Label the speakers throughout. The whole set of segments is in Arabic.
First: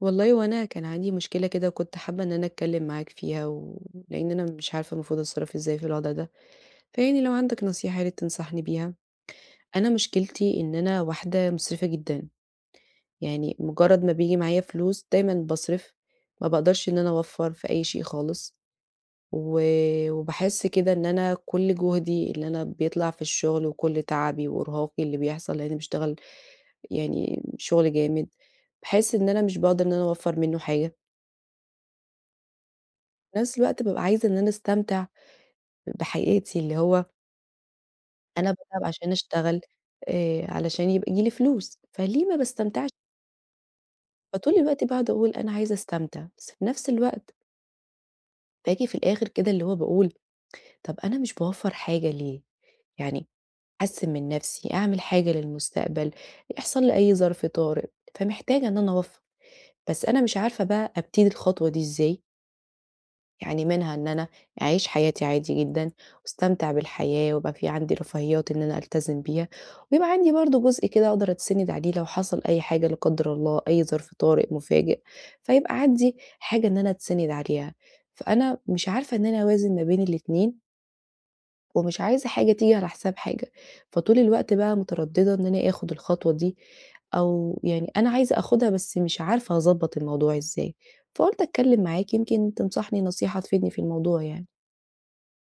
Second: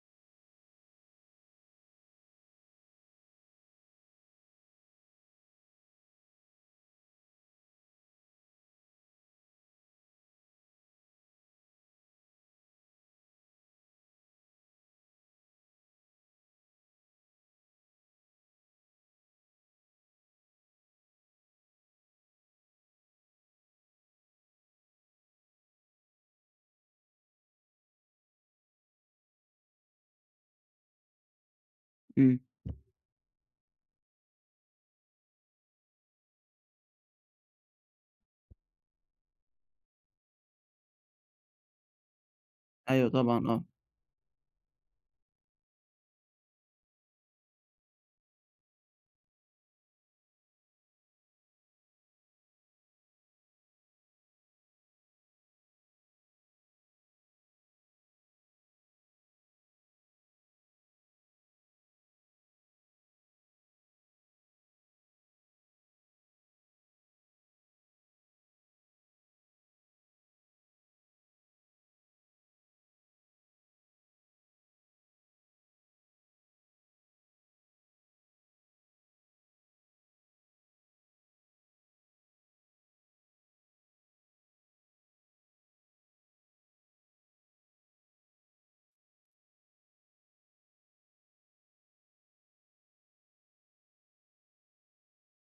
Speaker 1: والله هو أنا كان عندي مشكلة كده وكنت حابة إن أنا أتكلم معاك فيها لإن أنا مش عارفة المفروض أتصرّف إزاي في الوضع ده، فيعني لو عندك نصيحة يا ريت تنصحني بيها. أنا مشكلتي إن أنا واحدة مُسرفة جدًا، يعني مجرّد ما بييجي معايا فلوس دايمًا باصرف، ما باقدرش إن أنا أوفّر في أي شيء خالص، و وباحس كده إن أنا كل جهدي اللي أنا بيطلع في الشغل وكل تعبي وإرهاقي اللي بيحصل لإني باشتغل يعني شغل جامد، باحس إن أنا مش باقدر إن أنا أوفّر منّه حاجة.
Speaker 2: إمم،
Speaker 1: في نفس الوقت بابقى عايزة إن أنا أستمتع بحياتي، اللي هو أنا باتعب عشان أشتغل علشان يبقى ييجي لي فلوس، فليه ما باستمتعش؟
Speaker 2: أيوه طبعًا، آه.
Speaker 1: فطول الوقت باقعد أقول أنا عايزة أستمتع، بس في نفس الوقت باجي في الآخر كده اللي هو باقول طب أنا مش باوفّر حاجة ليه؟ يعني أحسّن من نفسي، أعمل حاجة للمستقبل، يحصل لي أي ظرف طارئ، فمحتاجة إن أنا أوفّر، بس أنا مش عارفة بقى أبتدي الخطوة دي إزاي؟ يعني منها إن أنا أعيش حياتي عادي جدًا واستمتع بالحياة ويبقى في عندي رفاهيات إن أنا ألتزم بيها، ويبقى عندي برضه جزء كده أقدر أتسند عليه لو حصل أي حاجة لا قدر الله، أي ظرف طارئ مفاجئ، فيبقى عندي حاجة إن أنا أتسند عليها. فأنا مش عارفة إن أنا أوازن ما بين الاتنين ومش عايزة حاجة تيجي على حساب حاجة، فطول الوقت بقى مترددة إن أنا آخد الخطوة دي، أو يعني أنا عايزة آخدها بس مش عارفة أضبّط الموضوع إزاي، فقُلت أتكلم معاك يمكن تنصحني نصيحة تفيدني في الموضوع يعني.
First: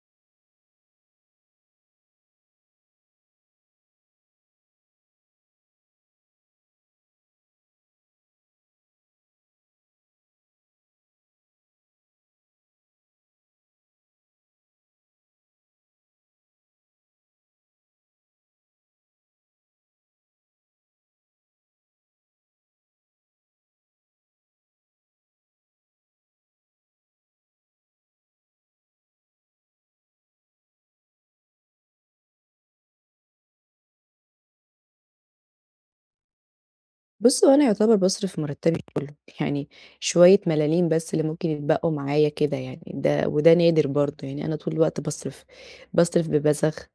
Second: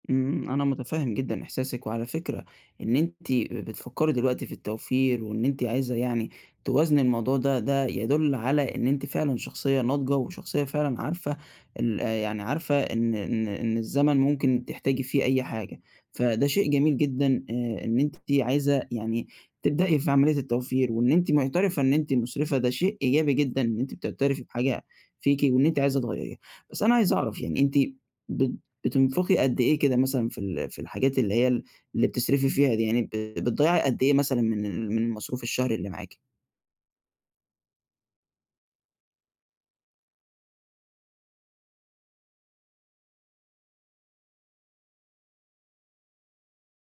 Speaker 2: أنا متفهم جدًا إحساسِك، وعلى فكرة إن أنتِ بتفكّري دلوقتي في التوفير، وإن أنتِ عايزة يعني توازني الموضوع ده، ده يدل على إن أنتِ فعلًا شخصية ناضجة، وشخصية فعلًا عارفة ال آه، يعني عارفة إن الزمن ممكن تحتاجي فيه أي حاجة، فده شيء جميل جدًا إن أنتِ عايزة يعني تبدئي في عملية التوفير، وإن أنتِ معترفة إن أنتِ مسرفة، ده شيء إيجابي جدًا إن أنتِ بتعترفي بحاجة فيكِ، وإن أنتِ عايزة تغيّريها، بس أنا عايز أعرف يعني أنتِ ب بتنفقي قد إيه كده مثلًا في الحاجات اللي هي اللي بتصرفي فيها دي، يعني بتضيّعي قد إيه مثلًا من المصروف الشهري اللي معاكِ؟
Speaker 1: بُص، هو أنا يعتبر باصرف مرتبي كله، يعني شوية ملاليم بس اللي ممكن يتبقوا معايا كده يعني، ده وده نادر برضه، يعني أنا طول الوقت باصرف، باصرف ببذخ،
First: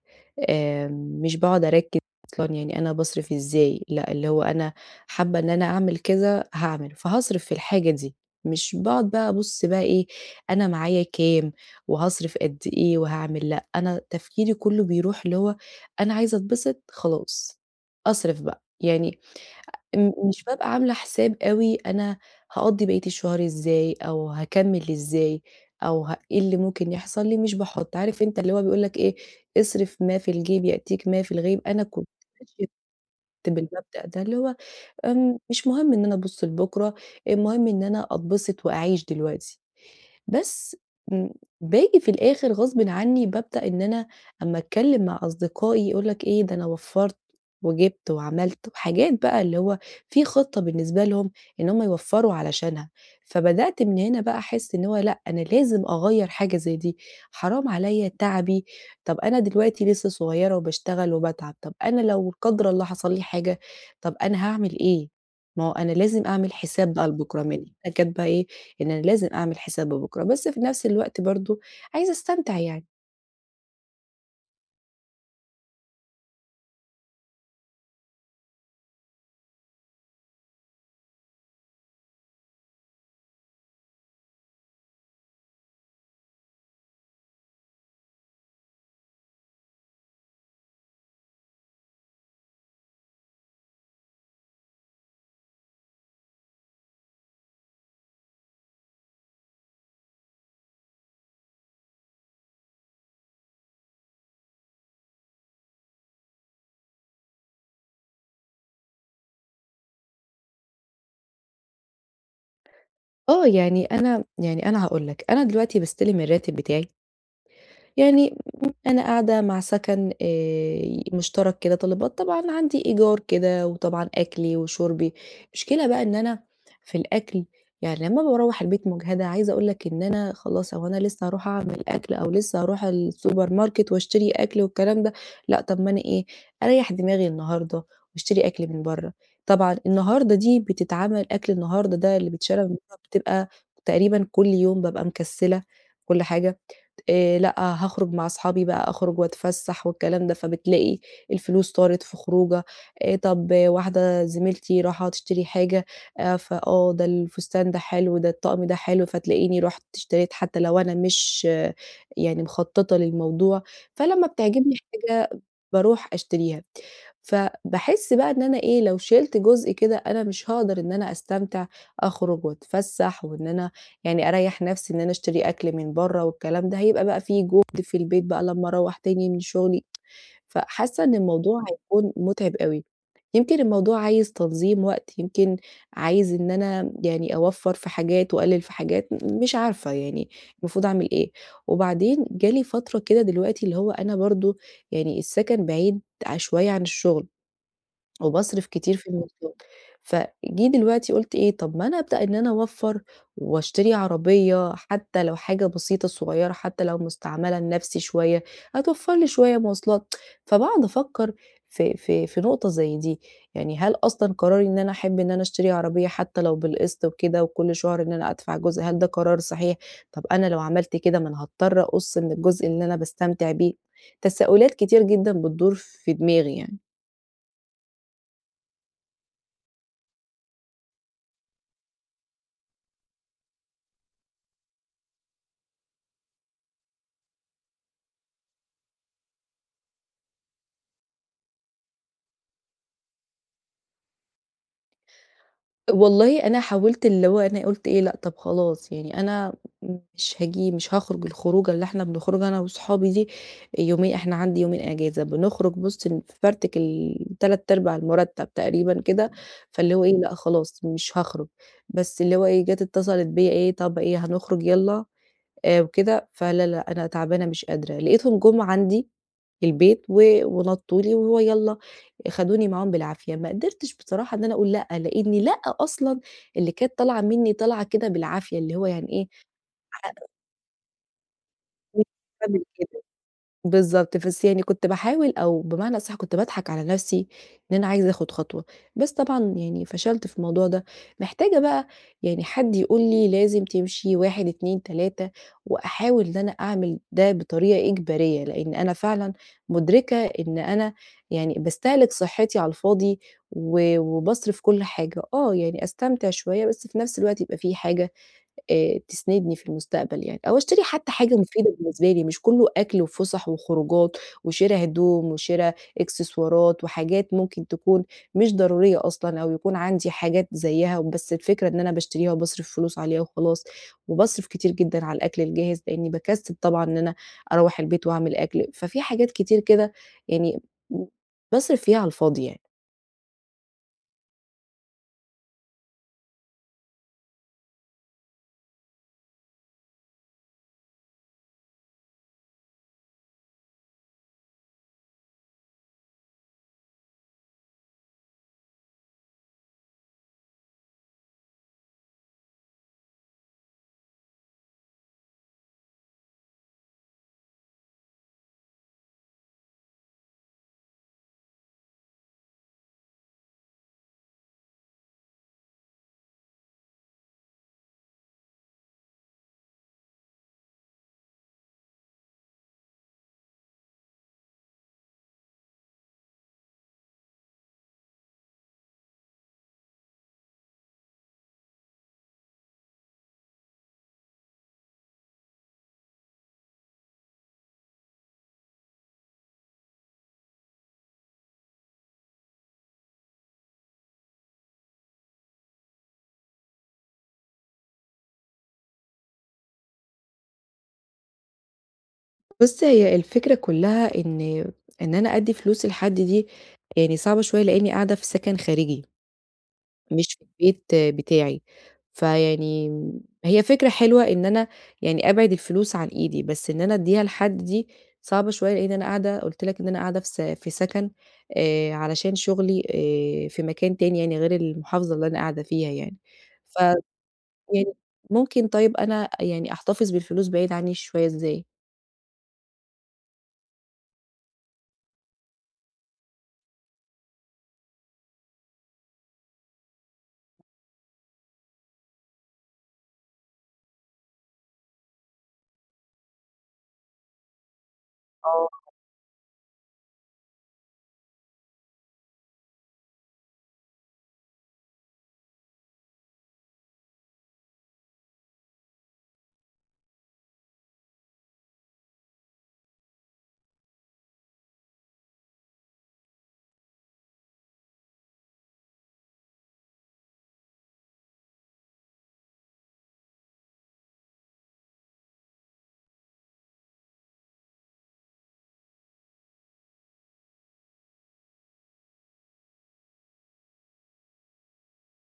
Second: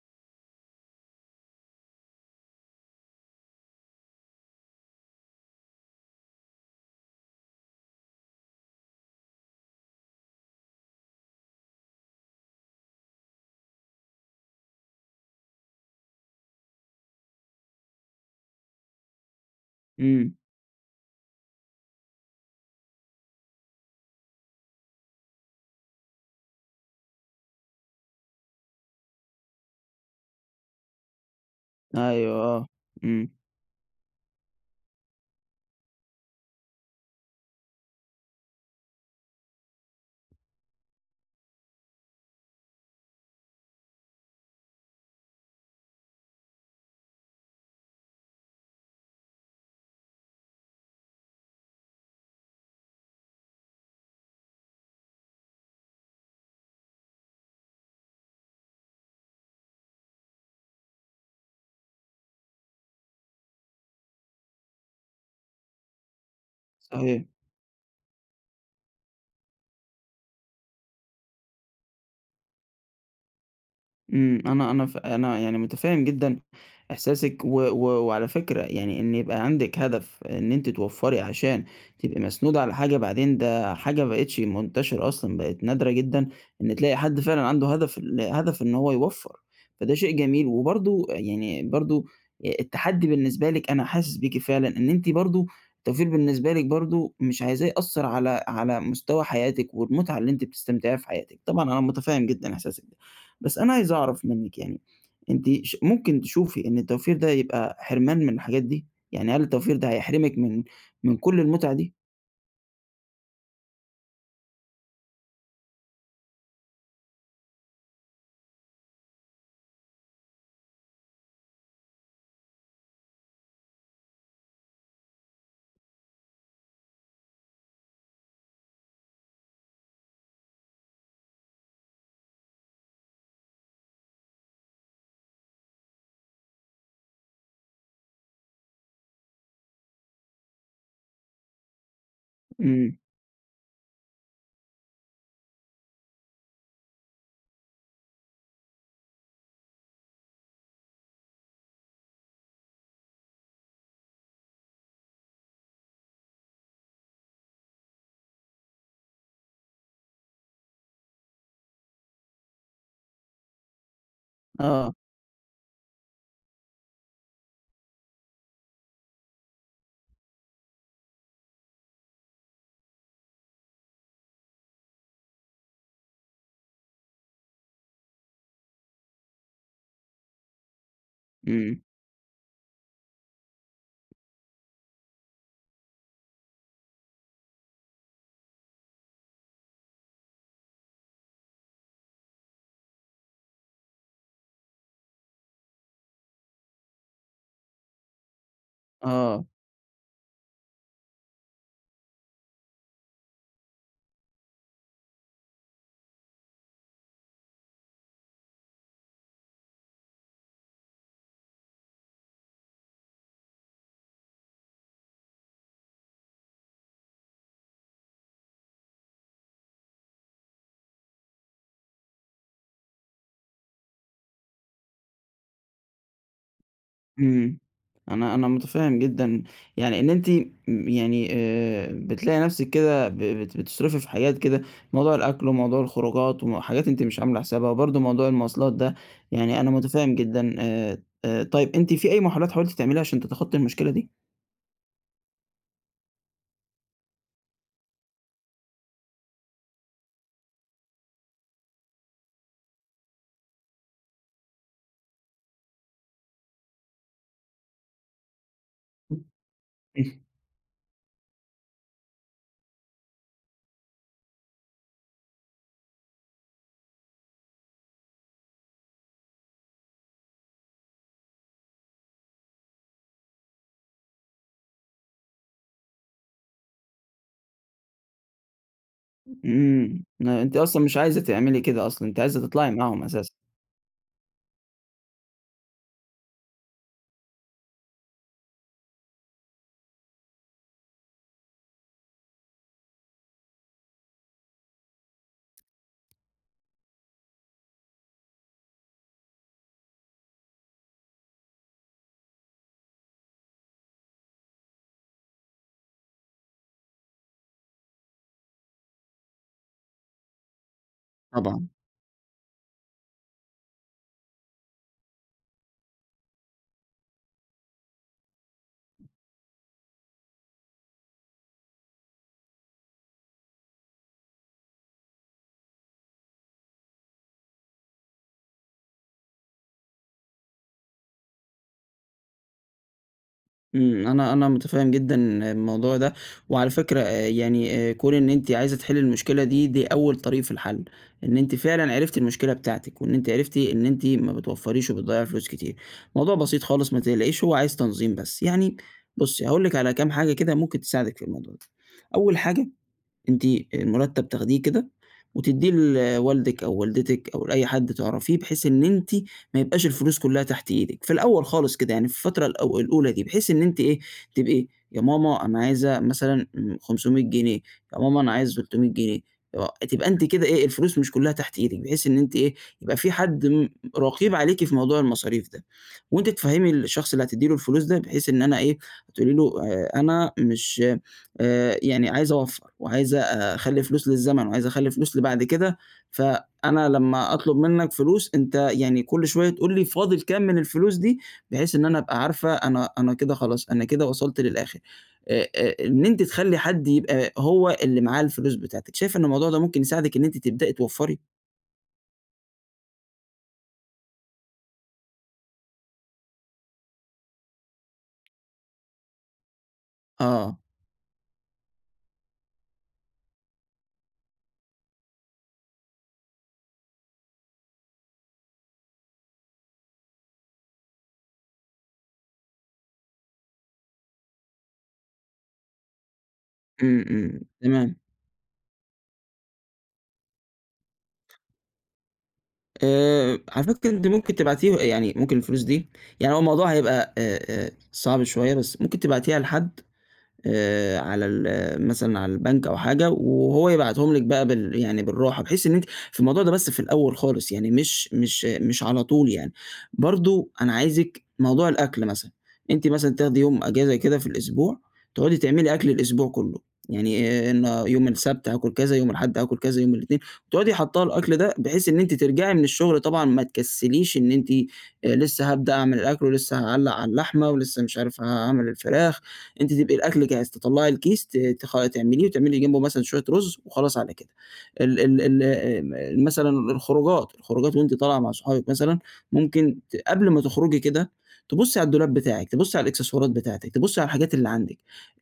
Speaker 1: مش باقعد أركز أصلًا يعني أنا باصرف إزاي، لأ اللي هو أنا حابة إن أنا أعمل كذا هاعمل، فهاصرف في الحاجة دي، مش باقعد بقى أبُص بقى إيه أنا معايا كام وهاصرف قد إيه وهاعمل، لأ أنا تفكيري كله بيروح اللي هو أنا عايزة أتبسط خلاص، أصرف بقى، يعني م
Speaker 2: إمم،
Speaker 1: مش بابقى عاملة حساب أوي أنا هاقضّي بقية الشهر إزاي، أو هاكمّل إزاي، أو إيه اللي ممكن يحصل لي، مش باحُط، عارف أنت اللي هو بيقول لك إيه، اصرف ما في الجيب يأتيك ما في الغيب، أنا كنت
Speaker 2: أيوه،
Speaker 1: ماشية
Speaker 2: آه، إمم،
Speaker 1: بالمبدأ ده، اللي هو مش مهم إن أنا أبُص لبُكرة، المهم إن أنا أتبسط وأعيش دلوقتي. بس م باجي في الآخر غصبٍ عني بابدأ إن أنا أمّا أتكلّم مع أصدقائي يقول لك إيه، ده أنا وفّرت وجِبت وعملت وحاجات بقى اللي هو في خطة بالنسبة لهم إن هم يوفّروا علشانها، فبدأت من هنا بقى أحس إن هو لأ، أنا لازم أغيّر حاجة زي دي، حرام عليّا تعبي، طَب أنا دلوقتي لسه صغيّرة وباشتغل وباتعب، طَب أنا لو قدر الله حصل لي حاجة، طَب أنا هاعمل إيه؟ ما هو أنا لازم أعمل حساب بقى
Speaker 2: صحيح.
Speaker 1: لبُكرة، من هنا جات بقى إيه، إن أنا لازم أعمل حساب بكرة، بس في نفس الوقت برضه عايزة أستمتع يعني.
Speaker 2: إمم، أنا أنا ف أنا يعني متفهم جدًا إحساسِك، و و وعلى فكرة يعني إن يبقى عندِك هدف إن أنتِ توفّري عشان تبقي مسنودة على حاجة بعدين، ده حاجة ما بقتش منتشرة أصلًا، بقت نادرة جدًا إن تلاقي حد فعلًا عنده هدف هدف إن هو يوفّر، فده شيء جميل، وبرضه يعني برضه التحدي بالنسبة لِك أنا حاسس بيكِ فعلًا، إن أنتِ برضه التوفير بالنسبة لِك برضه مش عايزاه يأثّر على مستوى حياتِك والمتعة اللي أنتِ بتستمتعيها في حياتِك، طبعًا أنا متفهم جدًا إحساسِك ده. بس أنا عايز أعرف منِّك يعني أنتِ ممكن تشوفي إن التوفير ده يبقى حرمان من الحاجات دي؟ يعني هل التوفير ده هيحرمِك من كل المتعة دي؟
Speaker 1: آه، يعني أنا يعني أنا هاقول لك، أنا دلوقتي باستلم الراتب بتاعي يعني أنا قاعدة مع سكن مشترك كده طلبات، طبعًا عندي إيجار كده وطبعًا أكلي وشُربي، المشكلة بقى إن أنا في الأكل يعني لمّا باروّح البيت مجهدة، عايزة أقول لك إن أنا خلاص هو أنا لسه هاروح أعمل أكل أو لسه هاروح السوبر ماركت واشتري أكل والكلام ده، لأ طب ما أنا إيه، أريّح دماغي النهارده واشتري أكل من برّه. طبعًا النهارده دي بتتعمل أكل النهارده ده اللي بيتشرى من
Speaker 2: إمم،
Speaker 1: برّه بتبقى تقريبًا كل يوم بابقى مكسّلة وكل حاجة. لأ هاخرج مع أصحابي بقى، أخرج وأتفسّح والكلام ده، فبتلاقي الفلوس طارت في خروجة، طَب واحدة زميلتي راحة تشتري حاجة، فآه ده الفستان ده حلو، ده الطقم ده حلو، فتلاقيني رُحت اشتريت حتى لو أنا مش يعني مخطّطة للموضوع، فلمّا بتعجبني
Speaker 2: آه،
Speaker 1: حاجة باروح أشتريها. فباحس بقى إن أنا إيه، لو شِلت جزء كده أنا مش هاقدر إن أنا أستمتع، أخرج وأتفسّح وإن أنا يعني أريّح نفسي إن أنا أشتري أكل من برّه والكلام ده، هيبقى بقى في جهد في البيت بقى لمّا أروّح تاني من شغلي، فحاسة إن الموضوع
Speaker 2: إمم،
Speaker 1: هيكون مُتعب أوي. يمكن الموضوع عايز تنظيم وقت، يمكن عايز إن أنا يعني أوفّر في حاجات وأقلل في حاجات، مش عارفة يعني المفروض أعمل إيه. وبعدين جه لي فترة كده دلوقتي اللي هو أنا برضه يعني السكن بعيد ع شوية عن الشغل. وباصرف كتير في
Speaker 2: آه،
Speaker 1: المواصلات، فجيه دلوقتي قُلت إيه، طب ما أنا أبدأ إن أنا أوفّر وأشتري عربية حتى لو حاجة بسيطة صغيّرة، حتى لو مستعملة لنفسي شوية، هتوفّر لي شوية مواصلات، فباقعد أفكّر في نقطة زي دي، يعني هل أصلًا قراري إن أنا أحب إن أنا أشتري عربية حتى لو بالقسط وكده وكل شهر إن أنا أدفع جزء، هل ده قرار صحيح؟ طب أنا لو عملت كده ما أنا هاضطر أقُص من الجزء اللي أنا باستمتع بيه، تساؤلات كتير جدًا بتدور في دماغي يعني.
Speaker 2: إمم. أنا متفهّم جدًا يعني إن أنتِ يعني بتلاقي نَفْسِك كده ب بت بتصرفي في حاجات كده، موضوع الأكل وموضوع الخروجات وم حاجات أنتِ مش عاملة حسابها، وبرضه موضوع المواصلات ده، يعني أنا متفهّم جدًا طيب أنتِ في أي محاولات حاولتِ تعمليها عشان تتخطّي المشكلة دي؟
Speaker 1: والله أنا حاولت اللي هو أنا قُلت إيه، لأ طَب خلاص يعني أنا مش هاخرج الخروجة اللي إحنا بنخرجها أنا وصحابي دي يومين إحنا عندي يومين إجازة، بنخرج بُص نفرتك ال3 أرباع المرتب تقريبًا كده، فاللي هو إيه،
Speaker 2: إمم.
Speaker 1: لأ خلاص مش هاخرج، بس اللي هو إيه، جات اتصلت بيّا إيه، طَب إيه هنخرج يالّا؟ وكده، فلا، لأ، أنا تعبانة مش قادرة، لقيتهم جُم عندي البيت ونطّوا لي وهو يالّا خدوني معاهم بالعافية، ما قدرتش بصراحة إن أنا أقول لأ، لإني لأ أصلًا اللي كانت طالعة منّي طالعة كده بالعافية، اللي هو يعني إيه،
Speaker 2: أنتِ أصلًا مش عايزة تعملي كده أصلًا، أنتِ عايزة تطلعي معاهم أساسًا.
Speaker 1: بالضبط، بس يعني كنت باحاول أو بمعنى أصح كنت باضحك على نفسي إن أنا عايزة آخُد خطوة، بس طبعًا يعني فشلت في الموضوع ده، محتاجة بقى يعني حد يقول لي لازم تمشي 1، 2، 3 وأحاول إن أنا أعمل ده بطريقة إجبارية، لإن أنا فعلًا مُدركة إن أنا يعني باستهلك صحّتي على الفاضي وباصرف كل حاجة، آه، يعني أستمتع شوية بس في نفس الوقت يبقى في حاجة تسندني في المستقبل يعني، أو أشتري حتى حاجة
Speaker 2: طبعًا.
Speaker 1: مفيدة بالنسبة لي، مش كلّه أكل وفُسح وخروجات وشِرا هدوم وشِرا إكسسوارات وحاجات ممكن تكون مش ضرورية أصلًا أو يكون عندي حاجات زيّها، بس الفكرة إن أنا باشتريها وباصرف فلوس عليها وخلاص، وباصرف كتير جدًا على الأكل الجاهز لإني باكسّل طبعًا إن أنا أروّح البيت وأعمل أكل، ففي حاجات كتير كده يعني م باصرف فيها على الفاضي يعني.
Speaker 2: إمم، أنا أنا متفهم جدًا الموضوع ده، وعلى فكرة يعني كون إن أنتِ عايزة تحلّي المشكلة دي، دي أول طريق في الحل، إن أنتِ فعلًا عرفتِ المشكلة بتاعتِك، وإن أنتِ عرفتِ إن أنتِ ما بتوفّريش وبتضيّعي فلوس كتير. الموضوع بسيط خالص ما تقلقيش، هو عايز تنظيم بس. يعني بُصّي، هاقول لِك على كام حاجة كده ممكن تساعدِك في الموضوع ده. أول حاجة أنتِ المرتب تاخديه كده وتدّيه لوالدِك أو والدتِك أو لأي حد تعرفيه، بحيث إن أنتِ ما يبقاش الفلوس كلّها تحت إيدِك، في الأول خالص كده يعني في الفترة الأولى دي، بحيث إن أنتِ إيه، تبقي يا ماما أنا عايزة مثلًا 500 جنيه، يا ماما أنا عايز 300 جنيه، آه، تبقى أنتِ كده إيه، الفلوس مش كلّها تحت إيدِك، بحيث إن أنتِ إيه، يبقى في حد رقيب عليكِ في موضوع المصاريف ده، وأنتِ تفهّمي الشخص اللي هتدّي له الفلوس ده، بحيث إن أنا إيه، هتقولي له أنا مش يعني عايز أوفّر وعايز أخلّي فلوس للزمن وعايز أخلّي فلوس لبعد كده، فأنا لمّا أطلب منّك فلوس أنت يعني كل شوية تقول لي فاضل كام من الفلوس دي، بحيث إن أنا أبقى عارفة أنا كده خلاص، أنا كده وصلت للآخر. إن أنتِ تخلّي حد يبقى هو اللي معاه الفلوس بتاعتِك، شايفة إن الموضوع ده ممكن يساعدِك إن أنتِ تبدئي توفّري؟
Speaker 1: بُصّي، هي الفكرة كلّها إن أنا أدّي فلوس لحد دي يعني صعبة شوية لإنّي قاعدة في سكن خارجي، مش في
Speaker 2: آه،
Speaker 1: البيت بتاعي، فيعني هي فكرة حلوة إن أنا يعني أبعد الفلوس عن إيدي، بس إن أنا أدّيها لحد دي صعبة شوية لإن أنا قاعدة قُلت لك إن أنا قاعدة في سكن علشان شغلي في مكان تاني يعني غير المحافظة اللي أنا قاعدة فيها يعني، ف
Speaker 2: إمم، إمم،
Speaker 1: يعني
Speaker 2: تمام.
Speaker 1: ممكن طيب أنا يعني أحتفظ بالفلوس بعيد عني شوية إزاي؟
Speaker 2: على فكرة أنتِ ممكن تبعتيه يعني ممكن الفلوس دي يعني هو الموضوع هيبقى صعب شوية، بس ممكن تبعتيها لحد على ال مثلًا على البنك أو حاجة، وهو يبعتهم لِك بقى يعني بالراحة، بحيث إن أنتِ في الموضوع ده بس في الأول خالص، يعني مش على طول يعني. برضه أنا عايزِك موضوع الأكل مثلًا، أنتِ مثلًا تاخدي يوم أجازة كده في الأسبوع، تقعدي تعملي أكل الأسبوع كله، يعني النا يوم السبت هاكل كذا، يوم الأحد هاكل كذا، يوم الاتنين، وتقعدي حاطّة الأكل ده بحيث إن أنتِ ترجعي من الشغل طبعًا ما تكسليش إن أنتِ لسه هابدأ أعمل الأكل، ولسه هاعلّق على اللحمة، ولسه مش عارف هاعمل الفراخ، أنتِ تبقي الأكل جاهز، تطلّعي الكيس ت تخ تعمليه وتعملي جنبه مثلًا شوية رز وخلاص على كده. ال ال ال آمم، مثلًا الخروجات وأنتِ طالعة مع صحابِك مثلًا ممكن قبل ما تخرجي كده تبُصّي على الدولاب بتاعِك، تبُصّي على الإكسسوارات بتاعتِك، تبُصّي على الحاجات اللي عندِك.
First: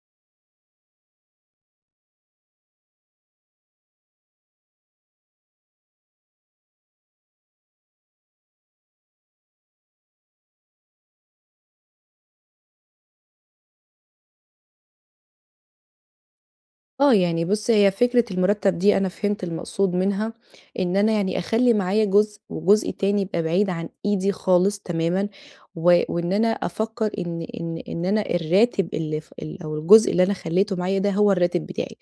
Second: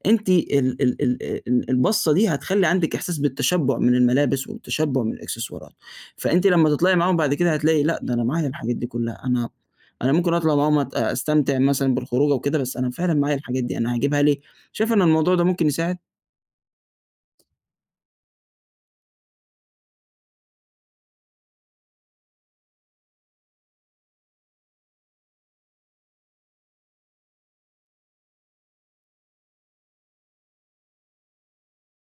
Speaker 2: أنتِ ال ال ال ال البصّة دي هتخلّي عندِك إحساس بالتشبُّع من الملابس والتشبُّع من الإكسسوارات، فأنتِ لمّا تطلعي معاهم بعد كده هتلاقي لأ، ده أنا معايا الحاجات دي كلّها، أنا ممكن أطلع معاهم أستمتع مثلًا بالخروجة وكده، بس أنا فعلًا معايا الحاجات دي، أنا هاجيبها ليه؟ شايف إن الموضوع ده ممكن يساعد؟
Speaker 1: آه، يعني بُص هي فكرة المُرتّب دي أنا فهمت المقصود منها، إن أنا يعني أخلّي معايا جزء وجزء تاني يبقى بعيد عن إيدي خالص تمامًا، وإن أنا أفكّر إن أنا الراتب اللي ف ال أو الجزء اللي أنا خلّيته معايا ده هو الراتب بتاعي،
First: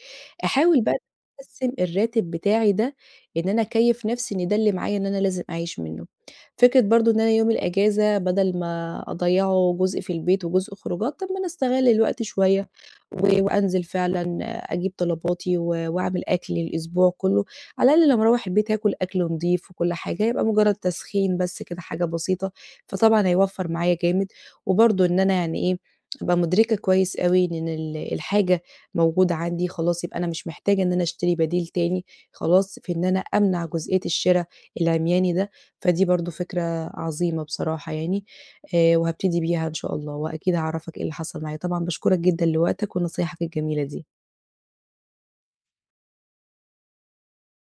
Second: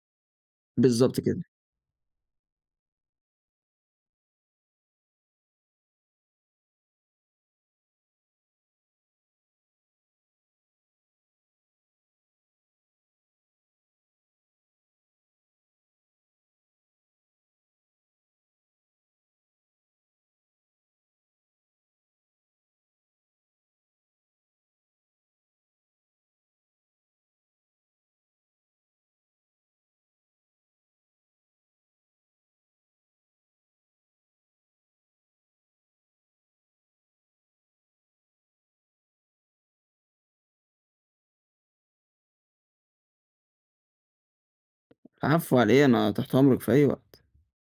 Speaker 1: أحاول بقى
Speaker 2: بالضبط كده.
Speaker 1: أقسّم الراتب بتاعي ده إن أنا أكيّف نَفْسي إن ده اللي معايا إن أنا لازم أعيش منّه، فكرة برضه إن أنا يوم الأجازة بدل ما أضيّعه جزء في البيت وجزء خروجات، طَب ما أنا أستغل الوقت شوية وأنزل فعلًا أجيب طلباتي وأعمل أكل للأسبوع كلّه، على الأقل لمّا أروّح البيت هاكل أكل نضيف وكل حاجة، يبقى مجرّد تسخين بس كده حاجة بسيطة، فطبعًا هيوفّر معايا جامد، وبرضه إن أنا يعني إيه، أبقى مُدركة كويس أوي إن الحاجة موجودة عندي خلاص، يبقى أنا مش محتاجة إن أنا أشتري بديل تاني، خلاص في إن أنا أمنع جزئية الشرا العمياني ده، فدي برضه فكرة عظيمة بصراحة يعني، وهابتدي بيها إن شاء الله، وأكيد هاعرّفك إيه اللي حصل معايا، طبعًا باشكرك جدًا لوقتك ونصايحك الجميلة دي.
Speaker 2: العفو على إيه، أنا تحت أمرِك في أي وقت.